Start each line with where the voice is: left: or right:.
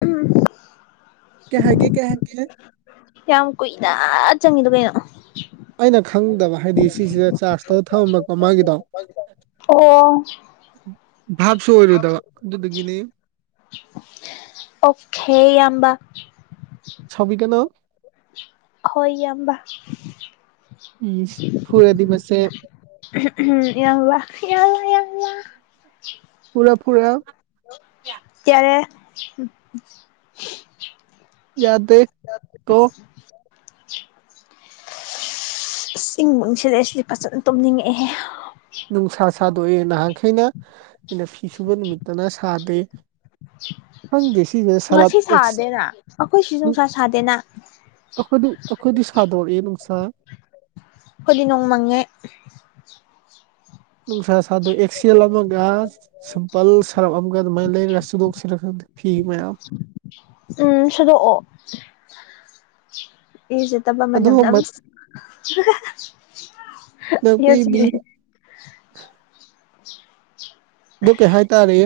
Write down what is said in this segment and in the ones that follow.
left: ꯎꯝ
right: ꯀꯩ ꯍꯥꯏꯒꯦ ꯀꯩ ꯍꯥꯏꯒꯦ
left: ꯌꯥꯝ ꯀꯨꯏꯅ ꯆꯪꯉꯤꯗꯣ ꯀꯩꯅꯣ
right: ꯑꯩꯅ ꯈꯪꯗꯕ ꯍꯥꯏꯗꯤ ꯁꯤꯖꯤꯗ ꯆꯥꯔꯖ ꯇꯧꯔ ꯊꯝꯃꯝꯕꯀꯣ ꯃꯥꯒꯤꯗꯣ
left: ꯑꯣ
right: ꯚꯥꯞꯁꯨ ꯑꯣꯏꯔꯨꯗꯕ ꯑꯗꯨꯗꯨꯒꯤꯅꯤ
left: ꯑꯣꯛꯈꯦ ꯏꯌꯥꯝꯕ
right: ꯁꯥꯎꯕꯤꯒꯅꯣ
left: ꯍꯣꯏ ꯏꯌꯥꯝꯕ
right: ꯎꯝ ꯐꯨꯔꯗꯤ ꯃꯁꯦ
left: ꯌꯥꯔꯕꯣ ꯌꯥꯔꯕꯣ ꯌꯥꯔꯕꯣ
right: ꯐꯨꯔꯦ ꯐꯨꯔꯦ
left: ꯌꯥꯔꯦ
right: ꯌꯥꯗꯦ ꯀꯣ
left: ꯏꯁ ꯏꯡꯕꯡ ꯁꯤꯔꯦ ꯁꯤꯗꯤ ꯐꯖꯅ ꯇꯨꯝꯅꯤꯡꯉꯛꯑꯦꯍꯦ
right: ꯅꯨꯡꯁꯥ ꯁꯥꯗꯣꯛꯑꯦ ꯅꯍꯥꯟꯈꯩꯅ ꯑꯩꯅ ꯐꯤꯁꯨꯕ ꯅꯨꯃꯤꯠꯇꯅ ꯁꯥꯗꯦ ꯈꯪꯗꯦ ꯁꯤꯁꯤꯅ ꯁꯔꯞ
left: ꯉꯁꯤ
right: ꯑꯦꯛꯁ
left: ꯁꯥꯗꯦꯅ ꯑꯩꯈꯣꯏ ꯁꯤ ꯅꯨꯡꯁꯥ ꯁꯥꯗꯦꯅ
right: ꯑꯩꯈꯣꯏꯗꯤ ꯑꯩꯈꯣꯏꯗꯤ ꯁꯥꯗꯣꯔꯛꯑꯦ ꯅꯨꯡꯁꯥ
left: ꯑꯈꯣꯏꯗꯤ ꯅꯣꯡ ꯃꯪꯉꯦ
right: ꯅꯨꯡꯁꯥ ꯁꯗꯣꯛꯑꯦ ꯑꯦꯛꯁꯦꯜ ꯑꯃꯒ ꯁꯤꯝꯄꯜ ꯁꯔꯞ ꯑꯃꯒ ꯑꯗꯨꯃꯥꯏꯅ ꯂꯩꯔꯒ ꯁꯨꯗꯣꯛꯁꯤꯔ ꯈꯪꯗꯦ ꯐꯤ ꯃꯌꯥꯝ
left: ꯎꯝ ꯁꯨꯗꯣꯛꯑꯣ ꯏꯔꯨꯖꯗꯕ
right: ꯑꯗꯣ
left: ꯃꯅꯝ ꯅꯝꯁ ꯑꯌꯣ
right: ꯅꯥꯄꯤꯕꯤ
left: ꯁꯤꯔꯦ
right: ꯑꯗꯨ ꯀꯩ ꯍꯥꯏꯇꯥꯔꯦ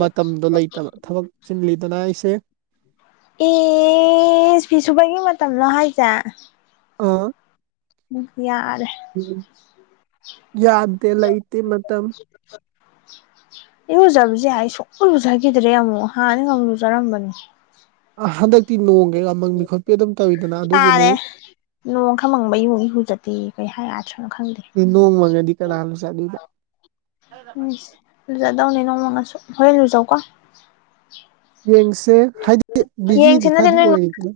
right: ꯃꯇꯝꯗꯣ ꯂꯩꯇꯕ ꯊꯕꯛ ꯆꯤꯜꯂꯤꯗꯅ ꯑꯩꯁꯦ
left: ꯏꯁ ꯐꯤ ꯁꯨꯕꯒꯤ ꯃꯇꯝꯂꯣ ꯍꯥꯏꯁꯦ
right: ꯑ
left: ꯎꯝ ꯌꯥꯔꯦ
right: ꯎꯝ ꯌꯥꯗꯦ ꯂꯩꯇꯦ ꯃꯇꯝ
left: ꯏꯔꯨꯖꯕꯖꯦ ꯑꯩ ꯁꯨꯡꯎꯟ ꯂꯨꯖꯒꯤꯗ꯭ꯔꯦ ꯑꯃꯨꯛ ꯍꯥꯟꯅꯗꯤ ꯈꯔꯕꯨ ꯂꯨꯖꯔꯝꯕꯅꯤ
right: ꯑ ꯍꯟꯗꯛꯇꯤ ꯅꯣꯡꯒꯩꯒꯥ ꯃꯪꯕꯤ ꯈꯣꯠꯄꯤ ꯑꯗꯨꯝ ꯇꯧꯋꯤꯗꯅ ꯑꯗꯨꯒꯤꯅꯤ
left: ꯇꯥꯔꯦ ꯅꯣꯡ ꯈꯔ ꯃꯪꯕꯩꯕꯨ ꯃꯨꯛ ꯏꯔꯨꯖꯗꯦꯌꯦ ꯀꯩ ꯍꯥꯏ ꯑꯊ꯭ꯔꯅꯣ ꯈꯪꯗꯦ
right: ꯏ ꯅꯣꯡ ꯃꯡꯉꯗꯤ ꯀꯅꯥꯅ ꯂꯨꯖꯕꯤꯕꯥ
left: ꯎꯝ ꯂꯨꯖꯗꯧꯅꯤ ꯅꯣꯡꯃꯡꯉꯁꯨ ꯍꯣꯔꯦꯟ ꯂꯨꯖꯧꯀꯣ
right: ꯌꯦꯡꯁꯦ ꯍꯥꯏꯗꯤ ꯕꯤꯖꯤꯗꯤ
left: ꯌꯦꯡꯁꯤꯅꯗꯤ
right: ꯈꯔꯗꯤ
left: ꯅꯣꯏ
right: ꯑꯣꯏꯔꯤꯗꯅ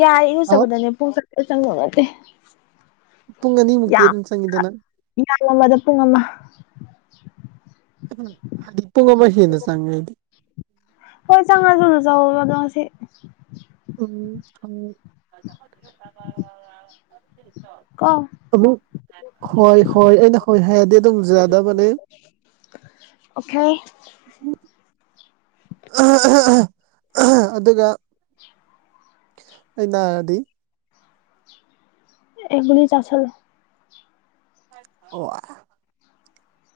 left: ꯌꯥꯔꯦ
right: ꯍꯥꯎ
left: ꯏꯔꯨꯖꯕꯗꯅꯦ ꯄꯨꯡ ꯑꯦ ꯆ ꯉꯠꯇꯦ
right: ꯄꯨꯡ ꯑꯅꯤꯃꯛꯇꯤ ꯑꯗꯨꯆꯪꯏꯗꯅ
left: ꯏꯔꯂꯝꯝꯕꯗ ꯄꯨꯡ ꯑꯃ
right: ꯍꯥꯏꯗꯤ ꯄꯨꯡ ꯑꯃ ꯍꯦꯟꯅ ꯆꯪꯉꯗꯤ
left: ꯍꯣꯏ ꯆꯥꯡꯉꯂ ꯑꯗꯨ ꯆꯥꯡꯍꯧꯔꫭꯗ ꯉꯥꯁꯤ
right: ꯎꯝ ꯎ
left: ꯀꫭ
right: ꯍꯣꯏ ꯍꯣꯏ ꯑꯩꯅ ꯍꯣꯏ ꯍꯥꯏꯔꯗꯤ ꯑꯗꯨꯝ ꯌꯥꯗꯕꯅꯦ
left: ꯑꯣꯀꯦ
right: ꯑꯗꯨꯒ ꯑꯩꯅꯗꯤ
left: ꯑꯦ ꯒꯨꯂꯤ ꯆꯥꯁꯜꯂꯣ
right: ꯑꯣꯑꯥ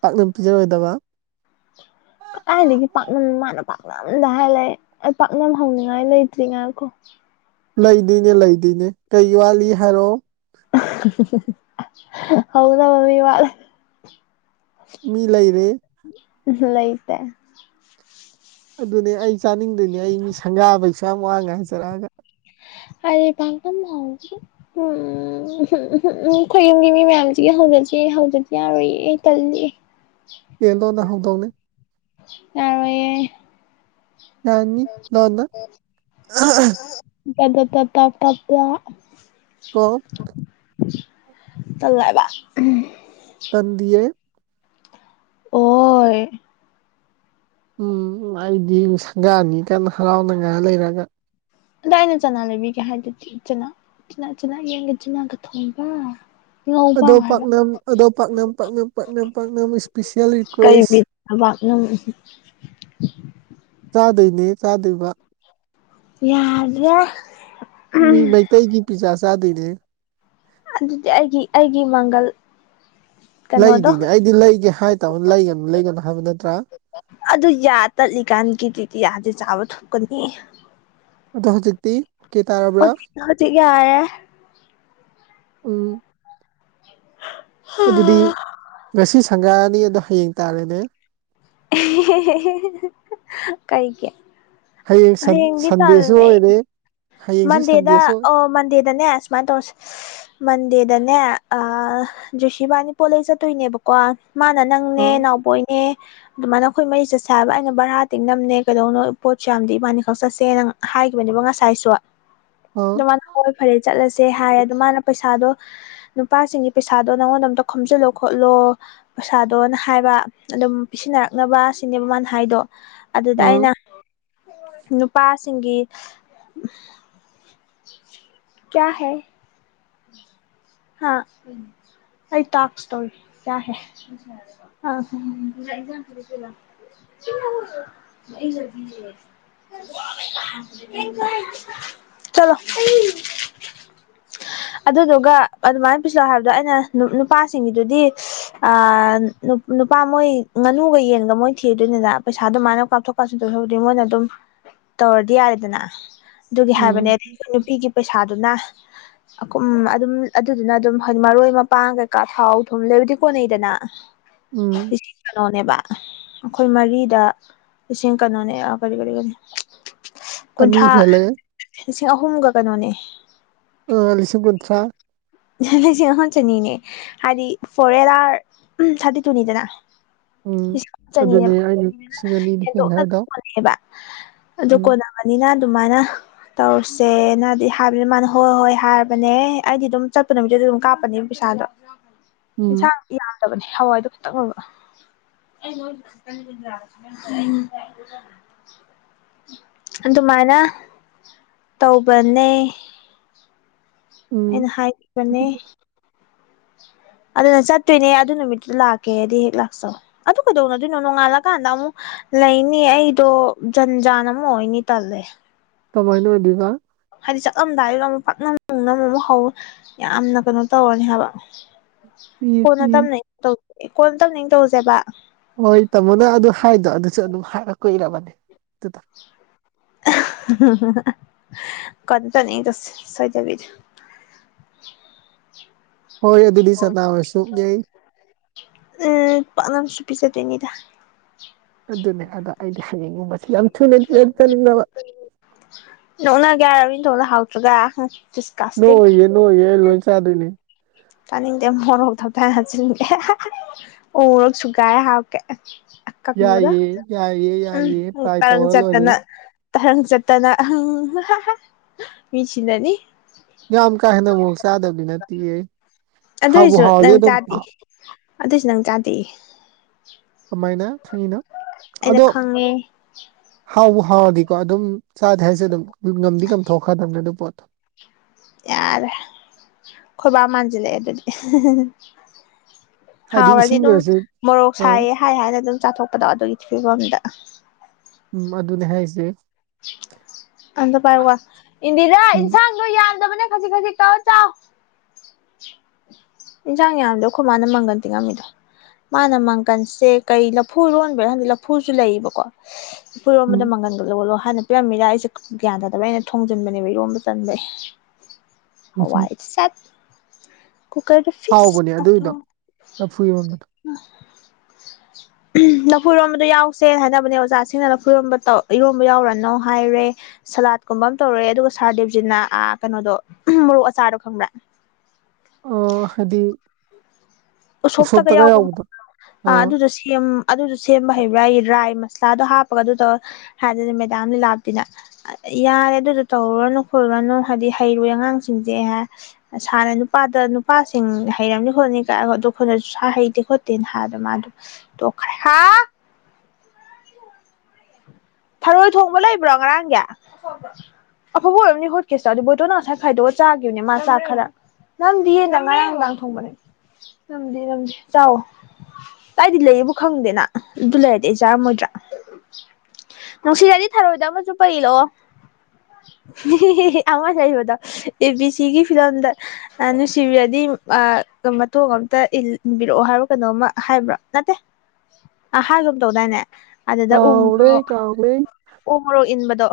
right: ꯄꯥꯛꯅꯝ ꯄꯤꯖꯔꯣꯏꯗꯕ
left: ꯀꯔꯥꯏꯗꯒꯤ ꯄꯥꯛꯅꯝ ꯃꯥꯅ ꯄꯥꯛꯅꯝꯗ ꯍꯥꯏ ꯂꯩ ꯑꯩ ꯄꯥꯛꯅꯝ ꯍꯧꯅꯤꯡꯉꯥꯏ ꯂꯩꯇ꯭ꯔꯤ ꯉꯥꯏꯈꯣ
right: ꯂꯩꯗꯣꯏꯅꯦ ꯂꯩꯗꯣꯏꯅꯦ ꯀꯩ ꯋꯥꯠꯂꯤ ꯍꯥꯏꯔꯣ
left: ꯍꯜꯖꯕ ꯃꯤ ꯋꯥꯠꯂꯦ
right: ꯃꯤ ꯂꯩꯔꯦ
left: ꯂꯩꯇꯦ
right: ꯑꯗꯨꯅꯦ ꯑꯩ ꯆꯥꯅꯤꯡꯗꯣꯏꯅꯦ ꯑꯩ ꯃꯤ ꯁꯪꯒꯥꯕꯩꯁꯨ ꯑꯁꯨꯛ ꯌꯥꯝ ꯋꯥꯅ ꯉꯥꯏꯖꯔꯛꯑꯒ
left: ꯑ ꯄ ꯇꯝ ꯍꯖꯤ ꯎꯝ ꯎꯝ ꯎꯝ ꯎꯝꯝ ꯎꯝ ꯈꯣꯏꯌꯨꯝꯒꯤ ꯃꯤ ꯃꯌꯥꯝꯁꯤꯒꯤ ꯍꯧꯖꯤꯠꯁꯤ ꯍꯧꯖꯤ ꯌꯥꯔꯣꯏꯌꯦ ꯑꯩ ꯇꯜꯜꯂꯤ
right: ꯌꯦꯗꯣ ꯅꯅꯥ ꯍꯗꯧꯅꯦ
left: ꯌꯔꫭꯏꯑ
right: ꯌꯥꯅꯤ ꯂꯣꯟꯅ
left: ꯇꯗ ꯇꯠꯇ ꯄꯥꯄꯥ
right: ꯀꯣ
left: ꯇꯥꯜꯂꯦꯏꯕ
right: ꯇꯥꯟꯗꯤꯌꯦ
left: ꯑꯣ
right: ꯎꯝ ꯑꯩꯗꯤ ꯁꯪꯒꯥꯅꯤ ꯀꯟꯅ ꯍꯔꯥꯎꯅꯉꯥꯏ ꯂꯩꯔꯒ
left: ꯑꯗꯥ ꯑꯩꯅ ꯆꯅꯥ ꯂꯩꯕꯤꯒꯦ ꯍꯥꯏꯔꯗꯨꯗꯤ ꯆꯅꯥ ꯌꯦꯟꯒ ꯆꯤꯅꯥꯒ ꯊꯣꯡꯕ ꯉꯧꯕ
right: ꯑꯗꯣꯝ
left: ꯍꯥꯏꯕ
right: ꯄꯥꯛꯅꯝ ꯑꯗꯣ ꯄꯥꯛꯅꯝ ꯄꯥꯛꯅꯝ ꯄꯥꯛꯅꯝ ꯄꯥꯛꯅꯝ ꯏꯁꯄꯤꯁꯦꯜ ꯔꯤꯀ꯭ꯋꯦꯁ
left: ꯑꯕꯅꯪ [unintelligible]
right: ꯆꯥꯗꯣꯏꯅꯦ ꯆꯥꯗꯣꯏꯕꯥ
left: ꯌꯥꯗ꯭ꯔꯦ
right: ꯃꯤ ꯃꯩꯇꯩꯒꯤ ꯄꯤꯖꯥ ꯆꯥꯗꯣꯏꯅꯦꯍꯦ
left: ꯑꯗꯨꯗꯤ ꯑꯩꯒꯤ ꯑꯩꯒꯤ ꯃꯪꯒꯜ ꯀꯩꯅꯣꯗꯣ
right: ꯂꯩꯗꯨꯏꯅꯦ ꯑꯩꯗꯤ ꯂꯩꯒꯦ ꯍꯥꯏꯇꯥꯕ ꯂꯩꯒꯥꯅꯨ ꯂꯩꯒꯥꯅꯨ ꯍꯥꯏꯕ ꯅꯠꯇ꯭ꯔꯥ
left: ꯑꯗꯨ ꯌꯥ ꯇꯠꯂꯤꯀꯥꯟꯒꯤꯗꯨꯗꯤ ꯌꯥꯗꯥ ꯆꯥꯕ ꯊꯨꯞꯀꯥꯅꯤ
right: ꯑꯗꯣ ꯍꯧꯖꯤꯛꯇꯤ ꯑꯣꯀꯦ ꯇꯥꯔꯕ꯭ꯔꯥ
left: ꯍꯧꯖꯤꯛ ꯌꯥꯔꯦ
right: ꯎꯝ ꯑꯗꯨꯗꯤ ꯉꯁꯤ ꯁꯪꯒꯥꯅꯤ ꯑꯗꯣ ꯍꯌꯦꯡ ꯇꯥꯔꯦꯅꯦ
left: ꯑꯦ ꯀꯩꯒꯤ
right: ꯍꯌꯦꯡ ꯁꯟ
left: ꯍꯌꯦꯗꯤ
right: ꯁꯟꯗꯦꯁꯨ
left: ꯇꯜꯅꯦ
right: ꯑꯣꯏꯔꯦ ꯍꯌꯦꯡꯁꯨ
left: ꯃꯟꯗꯦꯗ
right: ꯁꯟꯗꯦꯁꯨ
left: ꯑꯣ ꯃꯟꯗꯦꯗꯅꯦꯁ ꯁꯨꯃꯥꯏꯅ ꯇꯧꯁ ꯃꯟꯗꯦꯗꯅꯦ ꯖꯨꯁꯤꯏꯕꯥꯅꯤꯄꯣꯠꯂ ꯆꯠꯇꯣꯏꯅꯦꯕꯀꯣ ꯀꯣ ꯃꯥꯅ ꯅꯪꯅꯦ
right: ꯑꯣꯏ
left: ꯅꯥꯎꯕꯣꯏꯅꯦ ꯑꯗꯨꯃꯥꯏꯅ ꯑꯩꯈꯣꯏ ꯃꯔꯤ ꯆꯠꯁꯦ ꯍꯥꯏꯕ ꯑꯩꯅ ꯚꯔꯥꯇꯤꯛ ꯅꯝꯅꯦ ꯀꯩꯅꯣ ꯄꯣꯠꯁꯨ ꯌꯥꯝꯗꯤ ꯏꯕꯥꯅꯤ ꯈꯛ ꯆꯠꯁꯦ ꯅꯪ ꯍꯥꯏꯈꯤꯕꯅꯦꯕꯣ ꯉꯁꯥꯏꯁꯨ
right: ꯑꯥ ꯑꯥ
left: ꯍꯣꯏ ꯐꯔꯦ ꯆꯠꯂꯁꯦ ꯍꯥꯏ ꯑꯗ ꯃꯥꯅ ꯄꯩꯁꯥꯗꯣ ꯅꯨꯄꯥꯁꯤꯡꯒꯤ ꯄꯩꯁꯥꯗꯣ ꯅꯪꯉꯣꯟꯗ ꯑꯝꯇꯥ ꯈꯣꯝꯖꯤꯜꯂꯣ ꯈꯣꯠꯂꯣ ꯄꯩꯁꯥꯗꯣꯅ ꯍꯥꯏꯕ ꯑꯗꯨꯝ ꯄꯤꯁꯤꯟꯅꯔꯛꯅꯕ ꯁꯤꯅꯦꯕ ꯃꯥꯅ ꯍꯥꯏꯗꯣ ꯑꯗꯨꯗ
right: ꯑꯥ
left: ꯑꯩꯅ ꯅꯨꯄꯥꯁꯤꯡꯒꯤ ꯀꯌꯥ ꯍꯦ ꯍꯥ ꯑꯩ ꯇꯥꯛꯁ ꯇꯧꯔꯤ ꯀꯌꯥꯍꯦ ꯑ [unintelligible] [unintelligible] ꯆꯠꯂꯣ ꯑꯗꯨꯗꯨꯒ ꯑꯗꯨꯃꯥꯏꯅ ꯄꯤꯖꯥ ꯍꯥꯏꯕꯗꯣ ꯑꯩꯅ ꯅꯨꯄꯥꯁꯤꯡꯒꯤꯗꯨꯗꯤ ꯑ ꯅꯨꯄꯥ ꯃꯣꯏ ꯉꯥꯅꯨꯒ ꯌꯦꯟꯒ ꯃꯣꯏ ꯊꯤꯔꯨꯗꯣꯏꯅꯤꯅ ꯄꯩꯁꯥ ꯑꯗꯨꯃꯥꯏꯅ ꯀꯥꯞꯊꯣꯛ ꯅꯗꯣꯏ ꯕꯨꯗꯤ ꯃꯣꯏꯅ ꯑꯗꯨꯝ ꯇꯧꯔꯗꯤ ꯌꯥꯔꯦꯗꯅ ꯑꯗꯨꯒꯤ ꯍꯥꯏꯕꯅꯦ
right: ꯎꯝ
left: ꯅꯨꯄꯤꯒꯤ ꯄꯩꯁꯥꯗꯨꯅ ꯑꯀꯥꯝ ꯑꯗꯨꯝ ꯑꯗꯨꯗꯨꯅ ꯑꯗꯨꯝ ꯍꯣꯏ ꯃꯥꯔꯣꯏ ꯃꯄꯥꯡ ꯀꯩꯀꯥ ꯊꯥꯎ ꯊꯨꯝ ꯂꯩꯕꯗꯤ ꯀꯣꯟꯅꯩꯗꯅ
right: ꯎꯝ
left: ꯀꯩꯅꯣꯅꯦꯕꯥ ꯑꯩꯈꯣꯏ ꯃꯔꯤꯗ ꯂꯤꯁꯤꯡ ꯀꯩꯅꯣꯅꯦ ꯀꯔꯤ ꯀꯔꯤ ꯀꯔꯤ
right: ꯑꯅꯤ
left: ꯀꯨꯟꯊ꯭ꯔꯥ
right: ꯍꯦꯜꯂꯦ
left: ꯂꯤꯁꯤꯡ ꯑꯍꯨꯝꯒ ꯀꯩꯅꯣꯅꯦ
right: ꯑꯥ ꯂꯤꯁꯤꯡ ꯀꯨꯟꯊ꯭ꯔꯥ
left: ꯂꯤꯁꯤꯡ ꯑꯃꯥ ꯆꯥꯅꯤꯅꯦ ꯍꯥꯏꯗꯤ ꯐꯣꯔꯦꯂꯥꯔ ꯊꯥꯔꯇꯤ ꯇꯨꯅꯤꯗꯅ
right: ꯎꯝ
left: ꯂꯤꯁꯤꯡ ꯑꯃ
right: ꯑꯗꯨꯅꯦ
left: ꯆꯥꯅꯤꯅꯦꯕ
right: ꯑꯩꯅ ꯂꯤꯁꯤꯡ ꯑꯅꯤꯅꯤ ꯍꯦꯜꯂꯦ
left: ꯍꯦꯟꯗꯣꯛꯅ
right: ꯍꯥꯏꯗꯣ
left: ꯀꯣꯟꯅꯩꯕꯥ ꯑꯗꯨ
right: ꯎꯝ
left: ꯀꯣꯟꯅꯕ ꯕꯅꯤꯅ ꯑꯗꯨꯃꯥꯏꯅ ꯇꯧꯔꯥꯁꯦꯅꯗꯤ ꯍꯥꯏꯕꯅꯦ ꯃꯥꯅ ꯍꯣꯏ ꯍꯣꯏ ꯍꯥꯏꯔꯕꯅꯦ ꯑꯩꯗꯤ ꯑꯗꯨꯝ ꯆꯠ ꯄ ꯅꯨꯃꯤꯠꯇꯨꯗ ꯑꯗꯨꯝ ꯀꯥꯞꯄꯅꯤꯕ ꯄꯩꯁꯥꯗꯣ
right: ꯎꯝ
left: ꯏꯟꯁꯥꯡ ꯌꯥꯝꯗꯥꯕꯅꯦ ꯍꯋꯥꯏꯗꯣ ꯈꯤꯇꯪ ꯑꯣꯏꯕ [unintelligible] ꯑꯗꯨꯃꯥꯏꯅ ꯇꯧꯕꯥꯅꯦ
right: ꯎꯝ
left: ꯑꯩꯅ ꯍꯥꯏꯈꯤꯕꯅꯦ ꯑꯗꯨꯅ ꯆꯠꯇ꯭ꯔꯤꯅꯦ ꯑꯗꯨ ꯅꯨꯃꯤꯠꯇꯨꯗ ꯂꯥꯛꯀꯦꯗꯤ ꯍꯦꯛ ꯂꯥꯛꯆꯧ ꯑꯗꯨ ꯀꯩꯗꯧꯅꯗꯣꯏꯅꯣ ꯅꯣꯡꯉꯥꯜꯂꯥꯀꯥꯟꯗ ꯑꯃꯨꯛ ꯂꯩꯅꯤ ꯑꯩꯗꯣ ꯖꯟ ꯖꯥꯟ ꯑꯃꯨꯛ ꯑꯣꯏꯅꯤ ꯇꯜꯂꯦ
right: ꯀꯃꯥꯏꯅ ꯑꯣꯏꯗꯣꯏꯕ
left: ꯍꯥꯏꯗꯤ ꯆꯠꯂꯝꯗꯥꯏꯗꯨꯗ ꯑꯃꯨꯛ ꯄꯥꯛꯅꯝ ꯑꯃꯨꯛ ꯅꯝ ꯑꯃꯨꯛ ꯍꯧ ꯌꯥꯝꯅ ꯀꯩꯅꯣ ꯇꯧꯔꯥꯅꯤ ꯍꯥꯏꯕ
right: ꯄꯤꯁ
left: ꯀꯣꯟꯅ
right: ꯄꯤꯁ
left: ꯇꯞꯅ ꯏꯪꯅ ꯇꯧꯁꯦ ꯀꯣꯟꯅ ꯇꯝꯅ ꯏꯪꯅ ꯇꯧꯔꯥꯁꯦꯕꯥ
right: ꯍꯣꯏ ꯇꯥꯃꯣꯅ ꯑꯗꯨ ꯍꯥꯏꯗꯣ ꯑꯗꯨꯁꯨ ꯑꯗꯨꯝ ꯍꯥꯏꯕ ꯀꯨꯏꯔꯥꯕꯅꯦ ꯑꯗꯨꯗꯣ
left: ꯀꯗ ꯇꯅꯤ ꯆ ꯁꯣꯏꯗꯥꯕꯤꯗ [unintelligible]
right: ꯍꯣꯏ ꯑꯗꯨꯗꯤ ꯆꯥꯅꯥ ꯑꯣꯏꯔꯁꯨ ꯌꯥꯏ
left: ꯎ ꯄꯥꯅꯝꯁꯨꯄꯤꯤꯁꯦ ꯇꯣꯏꯅꯤꯗ
right: ꯑꯗꯨꯅꯦ ꯑꯗ ꯑꯩꯗꯤ ꯍꯌꯦꯡꯅꯤꯡꯕꯁꯤ ꯌꯥꯝ ꯊꯨꯅꯗꯤ ꯆꯠ ꯆꯅꯤꯡꯗꯕ
left: ꯅꯪꯅ ꯒꯌꯥꯔꯟ ꯊꯧꯅ ꯍꯥꯎꯇ꯭ꯔꯒ
right: ꯅꯣꯏ
left: ꯗꯤꯁꯀꯥꯁꯇꯤꯡ
right: ꯑꯣꯏꯌꯦꯦ ꯅꯣꯏꯌꯦꯦ ꯑꯩ ꯂꯣꯏ ꯆꯥꯗꯣꯏꯅꯤ
left: ꯇꯅꯤꯡꯗ ꯃꯣꯔꯧ ꯊꯕ ꯊꯖꯤꯦ ꯎꯔꯛꯁꯨꯨꯒꯥꯏ ꯍꯥꯎꯀꯦ ꯀꯪꯕꯗ
right: ꯌꯥꯏꯌꯦ ꯌꯥꯏꯌꯦ
left: ꯎꯝ
right: ꯌꯥꯏꯌꯦ
left: ꯑꯃꯨꯛ
right: ꯇ꯭ꯔꯥꯏ
left: ꯇꯥꯔꯪ
right: ꯇꯧꯔ
left: ꯆꯠꯇꯥꯅ
right: ꯂꯣꯏꯔꯦ
left: ꯇꯥꯔꯪ ꯆꯠꯇꯅ ꯃꯤ ꯁꯤꯅꯥꯅꯤ
right: ꯌꯥꯝ ꯀꯥ ꯍꯦꯟꯅ ꯃꯣꯔꯣꯛ ꯆꯥꯗꯕꯗꯤ ꯅꯠꯇꯤꯌꯦ ꯍꯥꯎꯕꯨ ꯍꯥꯎꯔꯗꯤ ꯑꯗꯨꯝ
left: ꯑꯗꯨ ꯑꯣꯏꯁꯨ ꯅꯪ ꯆꯥꯗꯤꯌꯦ
right: ꯀꯃꯥꯏꯅ ꯈꯪꯉꯤꯅꯣ
left: ꯑꯩꯅ ꯈꯪꯉꯦ
right: ꯍꯥꯎꯕ ꯍꯥꯎꯔꯗꯤꯀꯣ ꯑꯗꯨꯝ ꯆꯥꯗꯦ ꯍꯥꯏꯁꯦ ꯑꯗꯨꯝ ꯉꯝꯗꯤ ꯀꯝꯊꯣꯛꯈ꯭ꯔꯗꯕꯅꯦ ꯑꯗꯨ ꯄꯣꯠ
left: ꯌꯥꯔ ꯈꯣꯏꯕ ꯃꯥꯟꯖ ꯂꯦꯦ ꯑꯗꯨꯗꯤ
right: ꯍꯥꯏꯗꯤ
left: ꯍꯥꯎꯔꯗꯤ
right: ꯏꯁꯤꯡꯗ
left: ꯑꯗꯨꯝ
right: ꯑꯣꯏꯔꯁꯨ
left: ꯃꯣꯔꯣꯛ
right: ꯑꯥ
left: ꯁꯥꯏꯌꯦ ꯍꯥꯏ ꯍꯥꯏꯅ ꯑꯗꯨꯝ ꯆꯥꯊꯣꯛꯄꯗꯣ ꯑꯗꯨꯒꯤ ꯐꯤꯕꯝꯗ
right: ꯎꯝ ꯑꯗꯨꯅꯦ ꯍꯥꯏꯁꯦ
left: ꯑꯗ ꯄꯔ ꯋꯥ ꯏꯟꯗꯤꯔꯥ
right: ꯎꯝ
left: ꯏꯟꯁꯥꯡꯗꯣ ꯌꯥꯗꯕꯅꯦ ꯈꯖꯤꯛ ꯈꯖꯤꯛ ꯀꯥꯎꯥꯎ ꯏꯟꯁꯥꯡ ꯌꯥꯝꯗꯣ ꯑꯩꯈꯣꯏ ꯃꯥꯅ ꯃꯪꯒꯟ ꯇꯤꯡꯉꯝꯃꯤꯗꯣ ꯃꯥꯅ ꯃꯪꯒꯟꯁꯦ ꯀꯩ ꯂꯐꯨ ꯂꯣꯟꯕꯦ ꯍꯪꯗꯗꯤ ꯂꯐꯨꯁꯨ ꯂꯩꯌꯦꯕꯀꯣ ꯐꯣ ꯃꯗ
right: ꯎꯝ
left: ꯃꯪꯒꯅꯒ ꯂꯒꯣ ꯍꯥꯟ ꯄꯤꯔꯝꯃꯤꯔ ꯑꯩꯁꯦ ꯒ꯭ꯌꯥꯟ ꯇꯥꯗꯕ ꯑꯩꯅ ꯊꯣꯡꯖꯤꯟꯕꯅꯦꯕ ꯏꯔꯣꯝꯗ ꯆꯟꯕꯩ
right: ꯎꯝꯍꯨꯝ
left: ꯍꯋꯥ ꯁꯥ ꯀ
right: ꯍꯥꯎꯕꯅꯦ ꯑꯗꯨꯏꯗꯣ ꯂꯐꯨ ꯏꯔꯣꯟꯕꯗꯣ
left: ꯂꯐꯨꯔꯣꯝꯕꯗꯣ ꯌꯥꯎꯁꯦꯅ ꯍꯥꯏꯅꯕꯅꯦ ꯑꯣꯖꯥꯁꯤꯡꯅ ꯂꯐꯨꯔꯣꯟꯝꯕ ꯇꯧ ꯏꯔꯣꯝꯕ ꯌꯥꯎꯔꯅꯣ ꯍꯥꯏꯔꯦ ꯁꯂꯥꯠꯀꯨꯝꯕ ꯑꯃ ꯇꯧꯔꯑꯦ ꯑꯗꯨꯒ ꯁꯍꯔꯗꯦꯞꯖꯤꯅ ꯀꯩꯅꯣꯗꯣ ꯃꯣꯔꯣꯛ ꯑꯆꯥꯗꯣ ꯈꯪꯕ꯭ꯔꯥ
right: ꯑꯣ ꯍꯥꯏꯗꯤ
left: ꯎꯁꯣꯞꯇꯒ ꯌꯥꯎꯕ ꯑ
right: ꯑꯥ
left: ꯑꯗꯨꯗꯣ ꯁꯦꯝ ꯑꯗꯨꯁꯨ ꯁꯦꯝꯕ ꯍꯩꯕ꯭ꯔꯥ ꯑꯩ ꯔꯥꯏ ꯃꯁꯂꯥꯗꯣ ꯍꯥꯞꯄꯒ ꯑꯗꯨ ꯇꯧꯔ ꯍꯥꯏꯗꯗꯤ ꯃꯦꯗꯥꯝ ꯂꯤ ꯂꯥꯞꯇꯤꯅ ꯌꯥꯔꯦ ꯑꯗꯨꯗꯣ ꯇꯧꯔꯨꯔꯅꯨ ꯈꯣꯏꯠꯔꯨꯔꯅꯨ ꯍꯥꯏꯗꯤ ꯍꯩꯔꯨꯦ ꯑꯉꯥꯡꯁꯤꯡꯁꯦꯍ ꯁꯥꯟꯅ ꯅꯨꯄꯥꯗ ꯅꯨꯄꯥꯁꯤꯡ ꯍꯩꯔꯝꯅꯤ ꯈꯣꯠꯅꯤ ꯀ ꯑꯩꯈꯣꯏꯅꯁꯨ ꯁꯥ ꯍꯩꯇꯦ ꯈꯣꯠꯇꯦꯅ ꯍꯥꯏꯗ ꯃꯥꯗꯣ ꯇꯣꯛꯈ꯭ꯔꯦ ꯊꯔꯣꯏ ꯊꯣꯡꯕ ꯂꯩꯕ꯭ꯔꯣ ꯉꯔꯥꯡꯒꯤ ꯑꯐꯕ ꯑꯣꯏꯔꯕꯅꯤ ꯍꯣꯠꯀꯁꯣ ꯑꯗꯨ ꯕꯣꯏꯗꯣꯅ ꯉꯁꯥꯏ ꯈꯥꯏꯗꯣꯛꯑ ꯆꯥꯈꯤꯕꯅꯦ ꯃꯥ ꯆꯥꯛ ꯈꯔ ꯅꯝꯗꯤꯌꯦꯦꯅ ꯃꯔꯔꯥꯡ ꯂꯥꯡ ꯊꯣꯡꯕꯅꯦ ꯅꯝꯗꯦ ꯅꯝꯗꯦ ꯆꯥꯎꯋꯣ ꯇꯥꯏꯗꯤ ꯂꯩꯌꯦꯕꯨ ꯈꯪꯗꯦꯅ ꯑꯗꯨ ꯂꯩꯔꯗꯤ ꯑꯩ ꯆꯥꯔꯝꯃꯣꯏꯗ꯭ꯔꯥ ꯅꯨꯡꯁꯤꯗꯗꯤ ꯊꯥꯔꯣꯏꯗꯕ ꯑꯃꯁꯨ ꯄꯩ ꯂꯛꯑꯣ ꯑꯃ ꯂꯩꯕꯗꯣ ꯑꯦꯕꯤ ꯁꯤꯒꯤ ꯐꯤꯂꯝꯂꯝꯗ ꯅꯨꯡꯁꯤꯕꯤꯔꯗꯤ ꯃꯇꯣꯡ ꯑꯝꯇ ꯏꯟꯕꯤꯔꯛꯑꯣ ꯍꯥꯏꯕ ꯀꯩꯅꯣꯝꯃ ꯍꯥꯏꯕ꯭ꯔꯥ ꯅꯠꯇꯦ ꯑ ꯍꯥꯏꯒꯨꯝ ꯇꯧꯗꯥꯏꯅꯦ ꯑꯗꯨꯗ
right: ꯀꯥꯎꯔꯦ
left: ꯎꯪꯗꯣ
right: ꯀꯥꯎꯔꯦ
left: ꯑꯣ ꯍꯣꯔꯣꯛ ꯏꯟꯕꯗꯣ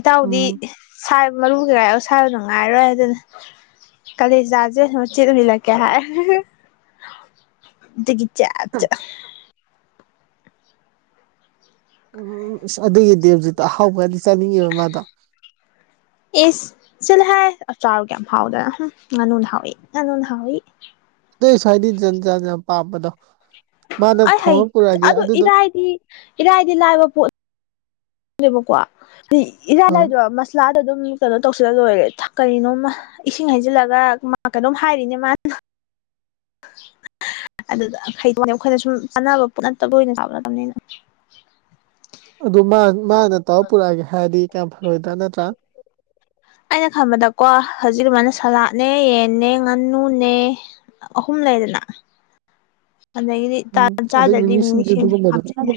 left: ꯏꯇꯥꯎꯗꯤ
right: ꯎꯝ
left: ꯥꯏꯕ ꯃꯔꯨ ꯀ ꯀꯥꯏ ꯁꯥꯏꯕꯗꯨꯅꯨꯡ ꯉꯥꯏꯔꯣꯏ ꯍꯥꯏ ꯑꯗꯨꯅꯦ ꯀꯂ ꯆꯥꯖꯦ ꯎꯆ ꯆꯠ ꯃꯂꯛ ꯀꯦ ꯍꯥꯏ ꯆ ꯆ
right: ꯎꯝ ꯏꯁꯁ ꯑꯗꯨꯒꯤꯗꯤꯦ ꯍꯧꯖꯤꯛꯇ ꯑꯍꯥꯎꯕꯗꯤ ꯆꯥꯅꯤꯡꯉꯦꯕ ꯃꯥꯗ
left: ꯑꯦ ꯁꯤꯜ ꯍꯥꯏ ꯆꯔ ꯀꯌꯥꯝ ꯍꯥꯎꯗꯅ ꯉꯥꯅꯨꯅ ꯍꯥꯎꯏ ꯉꯥꯅꯨꯅ ꯍꯥꯎꯏ
right: ꯑꯗꯇꯩ ꯁ꯭ꯋꯥꯏꯗꯤ ꯖꯟ ꯖꯠ ꯌꯥꯝ ꯄꯥꯝꯕꯗꯣ ꯃꯥꯅ
left: ꯑꯩ ꯍꯩ
right: ꯊꯣꯡꯉ ꯄꯨꯔꯛꯑꯒꯦ
left: ꯑꯗꯨ
right: ꯑꯗꯨꯗꯣ
left: ꯏꯔꯥꯏꯗꯤ ꯏꯔꯥꯏꯗꯤ ꯂꯥꯏꯕ ꯄꯣꯠ ꯦꯕꯀꯣ ꯍꯥꯏꯗꯤ
right: ꯑꯥ
left: ꯏꯔꯥꯏꯅꯥꯏꯗꯣ ꯃꯁꯂꯥꯗꯣ ꯑꯗꯨꯝ ꯀꯩꯅꯣ ꯇꯧꯁꯤꯜꯂ ꯂꯣꯏꯔꯦ ꯀꯔꯤꯅꯣꯝꯃ ꯏꯁꯤꯡ ꯍꯩꯖꯤꯜꯂꯒ ꯃꯥ ꯀꯩꯅꯣꯝ ꯍꯥꯏꯔꯤꯅꯦ ꯃꯥꯅ ꯑꯗꯨꯗ ꯈꯩꯗꯣꯛꯅꯦ ꯑꯩꯈꯣꯏꯅ ꯁꯨꯝ ꯆꯥꯟꯅꯕ ꯄꯅꯠꯇ ꯂꯣꯏꯅ ꯆꯥꯕꯠꯅꯕꯅꯤꯅ
right: ꯑꯗꯨ ꯃꯥꯅ ꯇꯧꯔ ꯄꯨꯔꯛꯑꯒꯦ ꯍꯥꯏꯔꯗꯤ ꯀꯌꯥꯝ ꯐꯔꯣꯏꯗ꯭ꯔꯥ ꯅꯠꯇ꯭ꯔꯥ
left: ꯑꯩꯅ ꯈꯟꯕꯗꯀꯣ ꯍꯧꯖꯤꯛ ꯑꯗꯨꯃꯥꯏꯅ ꯁꯂꯥꯠꯅꯦ ꯌꯦꯟꯅꯦ ꯉꯥꯅꯨꯅꯦ ꯑꯍꯨꯝ ꯂꯩꯗꯅ ꯑꯗꯒꯤꯗꯤ
right: ꯎꯝ ꯑꯗꯩ
left: ꯆꯥꯗ꯭ꯔꯗꯤ
right: ꯃꯤꯃꯤ
left: ꯃꯤꯁꯤꯡ
right: ꯁꯤꯡꯖꯨꯗꯨꯒꯨꯝꯕꯗꯣ
left: ꯍꯥꯞꯇꯅꯦ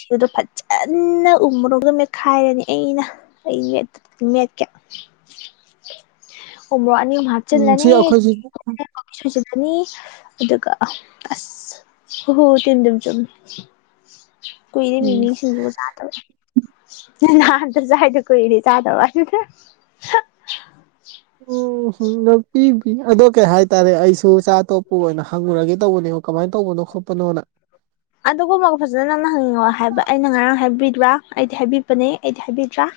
left: ꯁꯤꯡꯗꯣ ꯐꯖꯅ ꯎꯃꯨꯔꯣꯒ ꯃꯦꯠꯈꯥꯏꯔꯅꯤ ꯑꯩꯅ ꯑꯩ ꯃꯦꯠ ꯀꯦ ꯎ꯭ꯔꯣ ꯑꯅꯤ
right: ꯎꯝ ꯁꯤ
left: ꯍꯥꯞꯆꯤꯜꯂꯅꯤ
right: ꯑꯩꯈꯣꯏꯁꯤ
left: ꯁꯨꯖꯤꯜꯂꯅꯤ ꯑꯗꯨꯒ ꯑ ꯑꯁ ꯍ ꯇꯤꯟ ꯝ ꯆꯨꯝ ꯀꯣꯏꯗꯤ ꯃꯤꯅꯤꯁꯤꯡꯗꯨꯕꯨ ꯁꯥꯥꯗꯕ ꯗ ꯆꯥꯏꯗ ꯀꯣꯏꯅꯤ ꯆꯥꯗ ꯑ ꯋꯥ [inaudible]
right: ꯎꯍꯨꯝꯄꯤꯕꯤ ꯑꯗꯣ ꯀꯩ ꯍꯥꯏꯇꯥꯔꯦ ꯑꯩꯁꯨ ꯆꯆꯥ ꯑꯇꯣꯞꯄ ꯑꯣꯏꯅ ꯍꯪꯉꯨꯔꯒꯦ ꯇꯧꯕꯅꯦ ꯀꯃꯥꯏ ꯇꯧꯕꯅꯣ ꯈꯣꯠꯄꯅꯣꯅ
left: ꯑꯗꯨꯒꯨꯝꯕꯒ ꯐꯖꯅ ꯅꯪꯅ ꯍꯪꯅꯤꯡꯉꯑꯣ ꯍꯥꯏꯕ ꯑꯩꯅ ꯉꯔꯥꯡ ꯍꯥꯏꯕꯤꯗ꯭ꯔꯥ ꯑꯩꯗꯤ ꯍꯥꯏꯕꯤꯄꯅꯦ ꯑꯩꯗꯤ ꯍꯥꯏꯕꯤꯗ꯭ꯔꯥ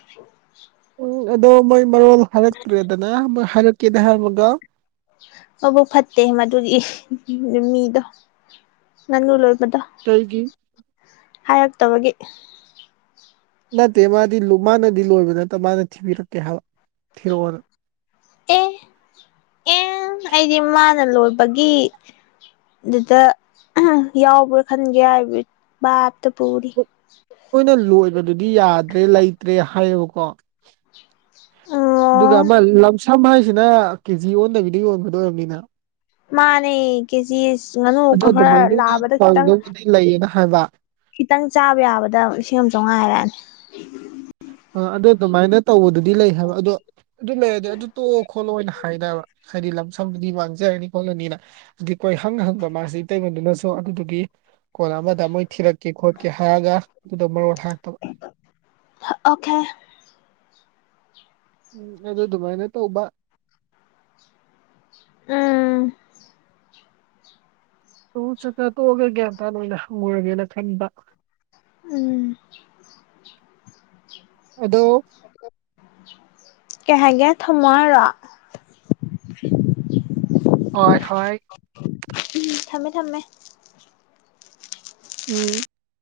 right: ꯎꯝ ꯑꯗꯣ ꯃꯣꯏ ꯃꯔꯣꯜ ꯍꯥꯏꯔꯛꯇ꯭ꯔꯦꯗꯅ ꯃꯣꯏ ꯍꯥꯏꯔꯛꯀꯦꯅ ꯍꯥꯏꯔꯝꯃꯒ
left: ꯃꯕꯨ ꯐꯠꯇꯦ ꯃꯗꯨꯒꯤ ꯃꯤꯗꯣ ꯉꯪꯅꯨ ꯂꯣꯏꯕꯗꯣ
right: ꯇꯩꯒꯤ
left: ꯍꯥꯏꯔꯛꯇꯕꯒꯤ
right: ꯅꯠꯇꯦ ꯃꯥꯗꯤ ꯃꯥꯅꯗꯤ ꯂꯣꯏꯕ ꯅꯠꯇ ꯃꯥꯅ ꯊꯤꯕꯤꯔꯛꯀꯦ ꯍꯥꯏꯕ ꯊꯤꯔꯛꯑꯣꯅ
left: ꯑꯦ ꯑꯦ ꯑꯩꯗꯤ ꯃꯥꯅ ꯂꯣꯏꯕꯒꯤ ꯑꯗꯨꯗ ꯌꯥꯎꯕ꯭ꯔꯥ ꯈꯟꯒꯦ ꯍꯥꯏꯕꯩ ꯚꯥꯞꯇ ꯄꯨꯔꯤ
right: ꯑꯈꫭꯏꯅ ꯂꯣꯏꯕꯗꯨꯗꯤ ꯌꯥꯗ꯭ꯔꯦ ꯂꯩꯇ꯭ꯔꯦ ꯍꯥꯏꯌꯦꯕꯀꯣ ꯑꯗꯨꯒ
left: ꯑꯣ
right: ꯑꯃ ꯂꯝꯁꯝ ꯍꯥꯏꯁꯤꯅ ꯀꯦꯖꯤ ꯑꯣꯟꯕꯤꯗ ꯌꯣꯟꯕꯗꫭ ꯑꯣꯏꯔꯝꯅꯤꯅ
left: ꯃꯥꯅꯦ ꯀꯦꯖꯤ ꯉꯥꯅꯨ
right: ꯑꯗꯨ
left: ꯈꯔ ꯈꯔ
right: ꯑꯗꯨꯃꯥꯏꯅ
left: ꯂꯥꯕꯗ ꯈꯤꯇꯪ
right: ꯇꯧꯗꯕꯨꯗꯤ ꯂꯩꯌꯦꯅ ꯍꯥꯏꯕ
left: ꯈꯤꯇꯪ ꯆꯥꯕ ꯌꯥꯕꯗ ꯂꯤꯁꯤꯡ ꯑꯃ ꯆꯥꯝꯉꯥ ꯍꯥꯏꯔꯛꯑꯅꯤ
right: ꯑ ꯑꯗꯣ ꯑꯗꯨꯃꯥꯏꯅ ꯇꯧꯕꯗꯨꯗꯤ ꯂꯩ ꯍꯥꯏꯕ ꯑꯗꯣ ꯑꯗꯨ ꯂꯩꯔꯗꯤ ꯑꯗꯨ ꯇꯣꯛꯑꯣ ꯈꯣꯠꯂꯣ ꯑꯣꯏꯅ ꯍꯥꯏꯗꯕ ꯍꯥꯏꯗꯤ ꯁꯝꯕꯨꯗꯤ ꯃꯥꯡꯖꯔꯅꯤ ꯈꯣꯠꯂꯅꯤꯅ ꯑꯗꯨꯗꯤ ꯀꯣꯏ ꯍꯪ ꯍꯪꯕ ꯃꯥꯁꯤ ꯇꯩꯕꯗꯨꯅꯁꯨ ꯑꯗꯨꯗꯨꯒꯤ ꯀꯣꯜ ꯑꯃꯗ ꯃꯣꯏ ꯊꯤꯔꯛꯀꯦ ꯈꯣꯠꯀꯦ ꯍꯥꯏꯔꯒ ꯑꯗꯨꯗꯣ ꯃꯔꯣꯟ ꯍꯥꯏꯔꯛꯇꯕ
left: ꯑꯣꯀꯦ
right: ꯎꯝ ꯑꯗꯨ ꯑꯗꯨꯃꯥꯏꯅ ꯇꯧꯕ
left: ꯎꯝ
right: ꯇꯨ ꯆꯠꯆꯥ ꯇꯣꯛꯑꯒ ꯒ꯭ꯌꯥꯟꯇꯥ ꯑꯣꯏꯅ ꯍꯪꯉꯨꯔꯒꯦꯅ ꯈꯟꯕ
left: ꯎꯝ
right: ꯑꯗꯣ
left: ꯀꯩꯍꯥꯏꯒꯦ ꯊꯝꯃꫭ ꯍꯥꯏꯔꫭ
right: ꯍꯣꯏ ꯍꯣꯏ
left: ꯎꯝ ꯊꯝꯃꯦ ꯊꯝꯃꯦ
right: ꯎꯝ